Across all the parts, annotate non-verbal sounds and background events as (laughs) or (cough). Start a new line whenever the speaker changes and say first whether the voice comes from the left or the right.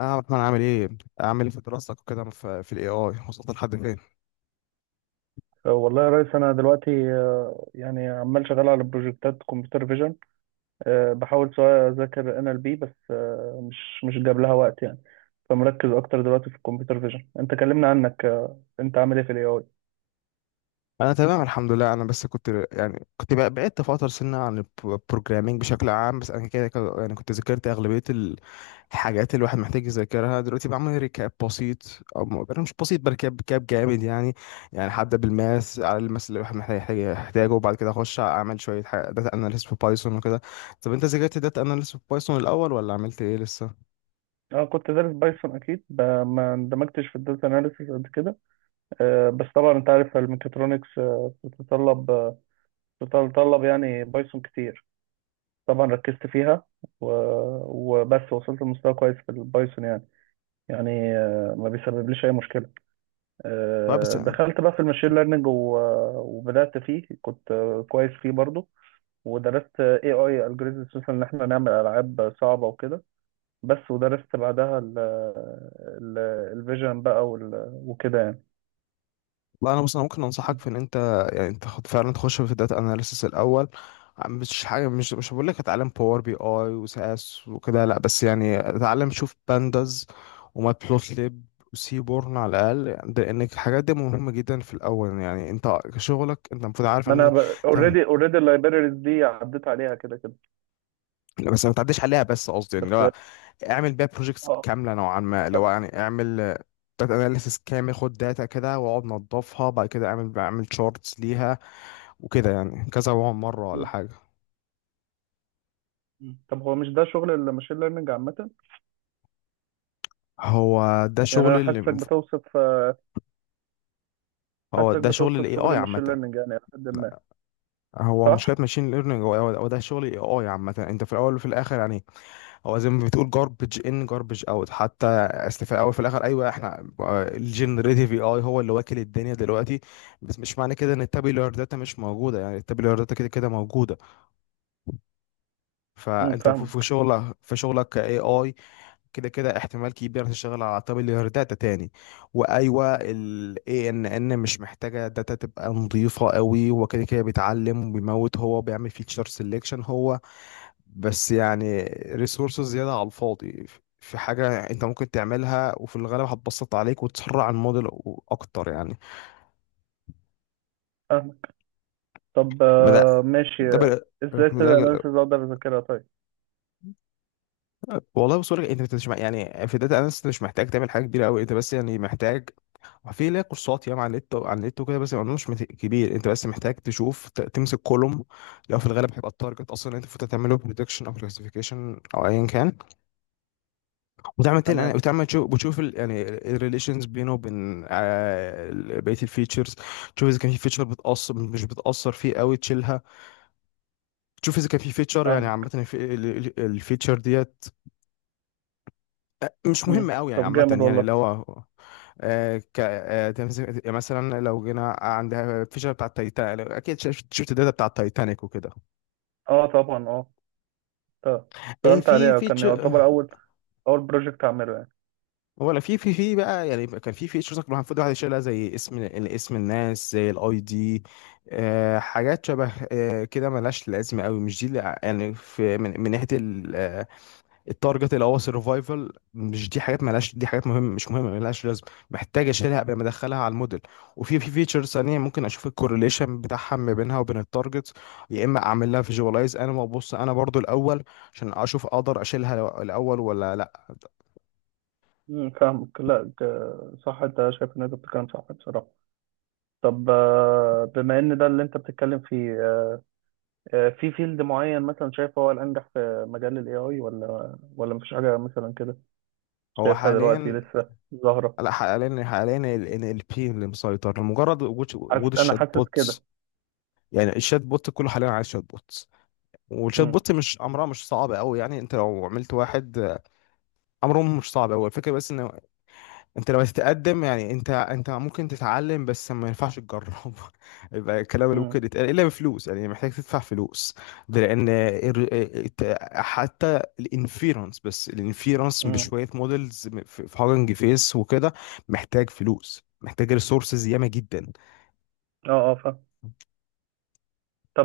left: اه، احمد، عامل ايه؟ عامل ايه في دراستك وكده، في الاي اي وصلت لحد فين؟
right: والله يا ريس انا دلوقتي، يعني عمال شغال على بروجكتات كمبيوتر فيجن. بحاول سواء اذاكر ان ال بي، بس مش جاب لها وقت يعني. فمركز اكتر دلوقتي في الكمبيوتر فيجن. انت كلمنا عنك، انت عامل ايه في الاي اي؟
left: انا تمام الحمد لله. انا بس كنت، يعني، بعدت فتره سنه عن البروجرامينج بشكل عام. بس انا كده كده، يعني، كنت ذاكرت اغلبيه الحاجات اللي الواحد محتاج يذاكرها دلوقتي. بعمل ريكاب بسيط، أنا مش بسيط بركاب، ريكاب جامد يعني. يعني هبدا بالماس على الماس اللي الواحد محتاج يحتاجه، وبعد كده اخش اعمل شويه حاجة داتا اناليست في بايثون وكده. طب انت ذاكرت داتا اناليست في بايثون الاول ولا عملت ايه لسه؟
right: اه، كنت دارس بايثون اكيد. ما اندمجتش في الداتا اناليسيس قد كده. بس طبعا انت عارف الميكاترونكس بتتطلب يعني بايثون كتير. طبعا ركزت فيها. و- وبس وصلت لمستوى كويس في البايثون يعني. يعني ما بيسببليش اي مشكله.
left: طيب بس.
right: دخلت بقى في الماشين ليرنينج، وبدات فيه. كنت كويس فيه برضو. ودرست اي اي الجوريزم، خصوصا ان احنا نعمل العاب صعبه وكده. بس ودرست بعدها الفيجن بقى، وكده يعني.
left: لا، انا بص، انا ممكن انصحك في ان انت، يعني، انت خد فعلا تخش في الداتا اناليسيس الاول. مش حاجه، مش هقول لك اتعلم باور بي اي وسي اس وكده، لا، بس يعني اتعلم، شوف بانداز وماتبلوتليب وسيبورن على الاقل، يعني لان الحاجات دي مهمه جدا في الاول. يعني انت شغلك، انت المفروض عارف
right: ما
left: ان.
right: انا
left: تمام.
right: اوريدي اللايبريز دي عديت عليها كده كده.
left: لا، بس ما تعديش عليها، بس قصدي يعني
right: بس
left: لو اعمل بيها بروجيكتس
right: اه،
left: كامله نوعا ما، لو
right: طب.
left: يعني اعمل داتا اناليسيس كامل، خد داتا كده واقعد نضفها، بعد كده اعمل، بعمل شورتس ليها وكده، يعني كذا مره ولا
right: م-
left: حاجه.
right: م. طب هو مش ده شغل الماشين ليرنينج عامه؟
left: هو ده
right: يعني
left: شغل
right: انا
left: اللي مف- هو
right: حاسسك
left: ده شغل
right: بتوصف
left: الاي
right: شغل
left: اي
right: الماشين
left: عامه.
right: ليرنينج، يعني لحد ما
left: هو مش كده،
right: صح.
left: ماشين ليرنينج، هو ده شغل الاي اي عامه، انت في الاول وفي الاخر يعني. هو زي ما بتقول جاربج ان جاربج اوت، حتى أصل في الاول وفي الاخر، ايوه احنا، الجنريتيف اي اي هو اللي واكل الدنيا دلوقتي. بس مش معنى كده ان التابيلار داتا مش موجوده، يعني التابيلار داتا كده كده موجوده.
right: امم،
left: فانت في في
right: فاهمك
left: شغلك في شغلك كاي اي، كده كده احتمال كبير تشتغل على طابل داتا تاني. وايوه، ال اي ان ان مش محتاجه داتا تبقى نظيفه قوي، هو كده كده بيتعلم وبيموت، هو بيعمل فيتشر سelection هو، بس يعني ريسورسز زياده على الفاضي. في حاجه انت ممكن تعملها وفي الغالب هتبسط عليك وتسرع الموديل اكتر يعني.
right: فاهمك. طب
left: ما ده،
right: ماشي،
left: ده بقى-
right: ازاي
left: كنت ده
right: تبدأ اناليسيز اقدر اذاكرها؟ طيب.
left: والله بص لك، انت مش مع- يعني في داتا اناليست مش محتاج تعمل حاجه كبيره قوي، انت بس يعني محتاج، في ليها كورسات ياما على النت، وكده. بس الموضوع مش مت- كبير، انت بس محتاج تشوف، تمسك كولوم، لو في الغالب هيبقى التارجت اصلا، انت المفروض تعمله بريدكشن او كلاسيفيكيشن او ايا كان.
right: تمام،
left: وتعمل تشوف، يعني الريليشنز بينه وبين بقيه الفيتشرز. تشوف اذا كان في فيتشر بتاثر، مش بتاثر فيه قوي تشيلها. تشوف اذا كان في فيتشر، يعني عامه
right: فاهمك.
left: الفيتشر ديت مش مهمه قوي يعني
right: طب
left: عامه،
right: جامد
left: يعني
right: والله.
left: اللي هو، يعني مثلا لو جينا عندها فيشر بتاع التايتانيك، اكيد شفت الداتا بتاع التايتانيك وكده.
right: اه طبعا، اه. طب
left: ايه
right: اشتغلت
left: في
right: عليها، كان
left: فيتشر،
right: يعتبر اول بروجكت اعمله يعني.
left: ولا في بقى، يعني كان في فيتشرز المفروض الواحد يشيلها زي اسم الناس، زي الاي دي، حاجات شبه كده ملهاش لازمه قوي، مش دي يعني في من ناحيه التارجت الاول سرفايفل، مش دي حاجات مالهاش، دي حاجات مش مهمه، مالهاش لازم، محتاج اشيلها قبل ما ادخلها على الموديل. وفي فيتشرز ثانيه ممكن اشوف الكورليشن بتاعها ما بينها وبين التارجت، يا اما اعمل لها فيجواليز انا وابص انا برضو الاول، عشان اشوف اقدر اشيلها الاول ولا لا.
right: فاهمك. لا صح، انت شايف ان انت بتتكلم صح بصراحة. طب بما ان ده اللي انت بتتكلم فيه، في فيلد معين مثلا شايف هو الانجح في مجال الاي اي، ولا مفيش حاجة مثلا كده
left: هو
right: شايفها دلوقتي
left: حاليا،
right: لسه ظاهرة؟
left: لا، حاليا ال NLP اللي مسيطر، لمجرد وجود
right: انا
left: الشات
right: حاسس
left: بوتس،
right: كده.
left: يعني الشات بوت كله حاليا عايز شات بوتس. والشات
right: امم
left: بوت مش امرها، مش صعب قوي، يعني انت لو عملت واحد، امره مش صعب قوي. الفكره بس ان انت لما تتقدم، يعني انت، ممكن تتعلم بس ما ينفعش تجرب (laughs) يبقى الكلام اللي ممكن يتقال الا بفلوس، يعني محتاج تدفع فلوس. ده لان حتى الانفيرنس، بس الانفيرنس
right: امم،
left: بشويه مودلز في هاجنج فيس وكده محتاج فلوس، محتاج ريسورسز ياما جدا.
right: اه اه، فاهم.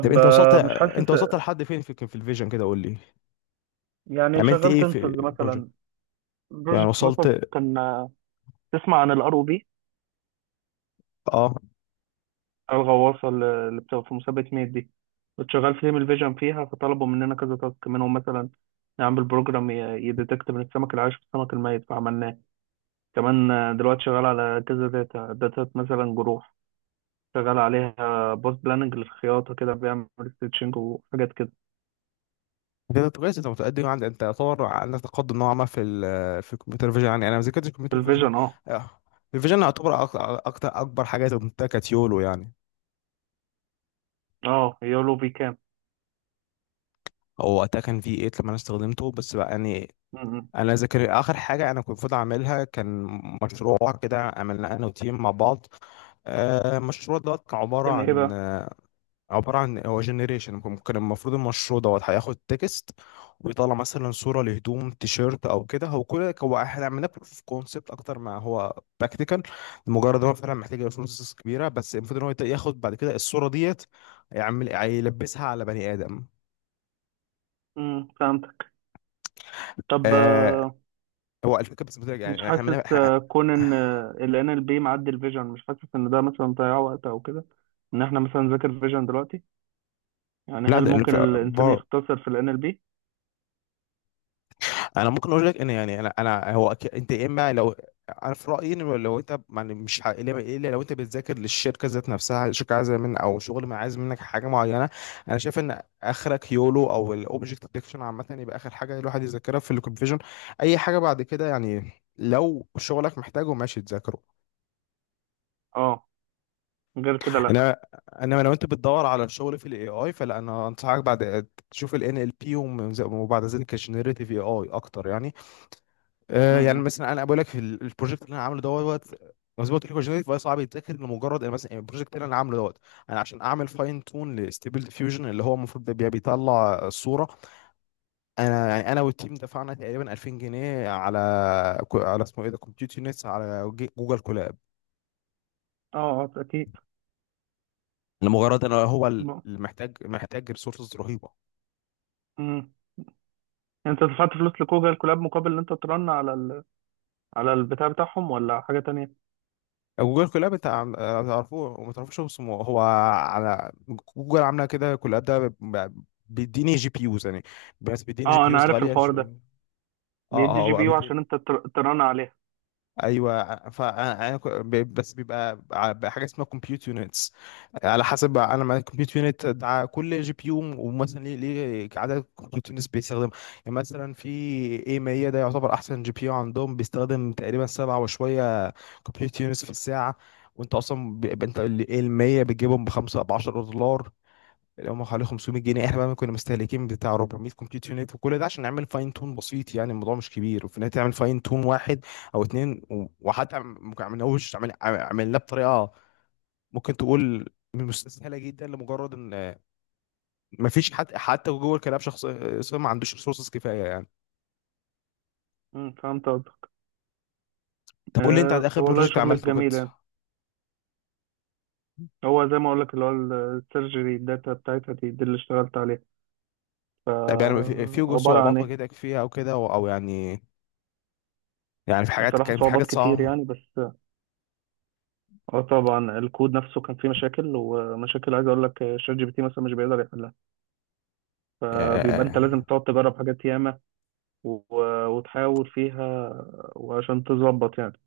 left: طب انت وصلت،
right: مش حاسس
left: لحد فين في الفيجن كده قول لي،
right: يعني.
left: عملت
right: شغلت
left: ايه في
right: انسز
left: البروجكت،
right: مثلا،
left: يعني
right: بروجكت
left: وصلت.
right: مثلا كان، تسمع عن ROV؟
left: اه،
right: الغواصه اللي بتبقى في مسابقه ميت دي. كنت شغال في تيم الفيجن فيها، فطلبوا مننا كذا تاسك منهم، مثلا نعمل بروجرام يديتكت من السمك العايش في السمك الميت، فعملناه. كمان دلوقتي شغال على كذا داتا مثلا جروح. شغال عليها. بوست بلاننج للخياطه كده بيعمل ستيتشنج وحاجات كده.
left: ده كويس، انت متقدم، يعني انت يعتبر عندك تقدم نوعا ما في ال في الكمبيوتر فيجن، يعني انا ما ذاكرتش
right: في
left: الكمبيوتر فيجن.
right: الفيجن، اه.
left: آه، الفيجن يعتبر، اكتر، اكبر حاجه اتعلمتها كانت يولو يعني.
right: اه، يولو في كام؟
left: هو وقتها كان في 8 لما انا استخدمته، بس بقى يعني
right: م.
left: انا ذاكر اخر حاجه انا كنت المفروض اعملها، كان مشروع كده عملناه انا وتيم مع بعض. المشروع دوت كان عباره
right: كان ايه
left: عن،
right: بقى؟
left: عبارة عن هو جنريشن، ممكن، المفروض المشروع دوت هياخد تكست ويطلع مثلا صورة لهدوم تيشيرت أو كده. هو كل هو احنا عملنا بروف اوف كونسبت أكتر ما هو براكتيكال، لمجرد إن هو فعلا محتاج ريسورسز كبيرة. بس المفروض إن هو ياخد بعد كده الصورة ديت يعمل يلبسها على بني آدم.
right: فهمت. طب
left: آه هو الفكرة بس بترجع،
right: مش
left: يعني احنا
right: حاسس كون ان ال NLP معدي الفيجن. مش حاسس ان ده مثلا ضياع وقت او كده، ان احنا مثلا نذاكر فيجن دلوقتي؟ يعني
left: لا،
right: هل
left: ده
right: ممكن الانسان يختصر في ال NLP؟
left: انا ممكن اقول لك ان، يعني انا، هو، انت يا اما لو، انا في رايي ان لو انت يعني مش ح- الا، لو انت بتذاكر للشركه ذات نفسها، الشركه عايزه من، او شغل ما عايز منك حاجه معينه. انا شايف ان اخرك يولو او الاوبجكت ديتكشن عامه، يبقى اخر حاجه الواحد يذاكرها في الكونفيجن. اي حاجه بعد كده يعني، لو شغلك محتاجه ماشي تذاكره.
right: اه. غير كده، لا.
left: انا انما لو انت بتدور على الشغل في الاي اي فلا، انا انصحك بعد تشوف الان ال NLP، وبعد ذلك الجنريتيف اي اي اكتر يعني. يعني
right: م.
left: مثلا انا بقول لك في البروجكت اللي انا عامله دوت، زي ما قلت لك، جينيريت، فهو صعب يتذاكر، لمجرد يعني مثلا البروجكت اللي انا عامله دوت، انا عشان اعمل فاين تون لستيبل ديفيوجن اللي هو المفروض ده بيطلع الصوره، انا يعني انا والتيم دفعنا تقريبا 2000 جنيه على، اسمه ايه ده، كومبيوتر نتس، على جوجل كولاب،
right: اه اه اكيد.
left: لمجرد ان هو
right: م-
left: محتاج، ريسورسز رهيبه.
right: م. انت دفعت فلوس لجوجل كولاب مقابل ان انت ترن على البتاع بتاعهم، ولا حاجة تانية؟
left: جوجل كولاب، انت تعرفوه وما تعرفوش، هو اسمه، هو على جوجل عامله كده كولاب ده، بيديني جي بي يوز يعني، بس بيديني جي
right: اه،
left: بي
right: انا
left: يوز
right: عارف
left: غاليه،
right: الحوار ده.
left: اه
right: بيدي
left: اه
right: جي بي
left: هو
right: يو عشان انت ترن عليها.
left: ايوه ف، بس بيبقى بحاجه اسمها كومبيوت يونتس. على حسب انا مع الكمبيوت يونت ده، كل جي بي يو، ومثلا ليه، عدد كمبيوت يونتس بيستخدم، يعني مثلا في اي 100، ده يعتبر احسن جي بي يو عندهم، بيستخدم تقريبا سبعة وشويه كمبيوت يونتس في الساعه. وانت اصلا انت ال 100 بتجيبهم بخمسة، ب 10 دولار، اللي هم حوالي 500 جنيه. احنا بقى كنا مستهلكين بتاع 400 كومبيوتر يونت، وكل ده عشان نعمل فاين تون بسيط، يعني الموضوع مش كبير، وفي النهايه تعمل فاين تون واحد او اتنين، وحتى ما عملناهوش، عملناه بطريقه ممكن تقول مستسهله جدا، لمجرد ان ما فيش حد، حتى جوه الكلاب، شخص صار ما عندوش ريسورسز كفايه يعني.
right: فهمت قصدك.
left: طب قول لي انت على اخر
right: والله
left: بروجكت
right: شغل
left: عملته كده،
right: جميل يعني. هو زي ما اقول لك اللي هو السيرجري، الداتا بتاعتها دي اللي اشتغلت عليها. ف،
left: طب يعني في
right: عباره عن
left: صعوبات
right: ايه؟
left: واجهتك فيها او كده، او أو يعني، يعني في حاجات،
right: بصراحه
left: كان في حاجات
right: صعوبات كتير
left: صعبه.
right: يعني. بس اه طبعا، الكود نفسه كان فيه مشاكل، ومشاكل عايز اقول لك شات جي بي تي مثلا مش بيقدر يحلها. فبيبقى انت لازم
left: آه،
right: تقعد تجرب حاجات ياما، وتحاول فيها وعشان تظبط يعني.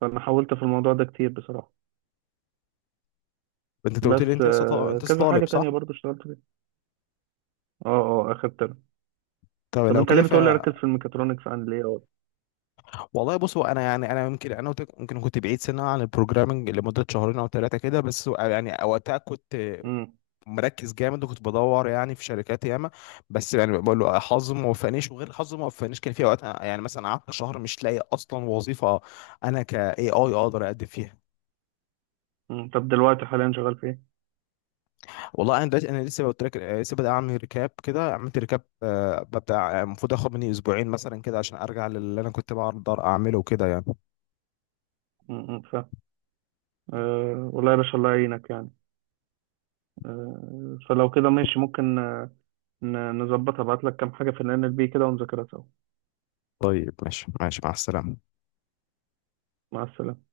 right: فانا حاولت في الموضوع ده كتير بصراحه.
left: انت قلت لي
right: بس
left: انت انت لسه
right: كذا حاجه
left: طالب
right: تانية
left: صح؟
right: برضو اشتغلت فيها. اه اه، اخدت.
left: طب
right: طب
left: لو
right: انت
left: كده،
right: ليه بتقول لي ركز في الميكاترونكس؟ عن ليه؟ اه.
left: والله بص، هو انا يعني، انا يمكن انا، ممكن كنت بعيد سنه عن البروجرامنج لمده شهرين او ثلاثه كده بس، يعني وقتها كنت
right: امم
left: مركز جامد، وكنت بدور يعني في شركات ياما، بس يعني بقول له حظي ما وفقنيش، وغير حظي ما وفقنيش، كان في اوقات يعني مثلا قعدت شهر مش لاقي اصلا وظيفه انا ك اي اي اقدر اقدم فيها.
right: أمم. طب دلوقتي حاليا شغال في ايه؟
left: والله انا دلوقتي، انا لسه قلت لك، لسه بدأ اعمل ريكاب كده، عملت ريكاب، ببدا، المفروض اخد مني اسبوعين مثلا كده عشان ارجع للي انا كنت بقدر اعمله كده يعني.
right: م- م، فاهم. والله يا باشا، الله يعينك يعني. فلو كده ماشي، ممكن نظبطها. ابعت لك كام حاجة في ال NLP كده ونذاكرها سوا.
left: طيب ماشي، ماشي، مع السلامه.
right: مع السلامة.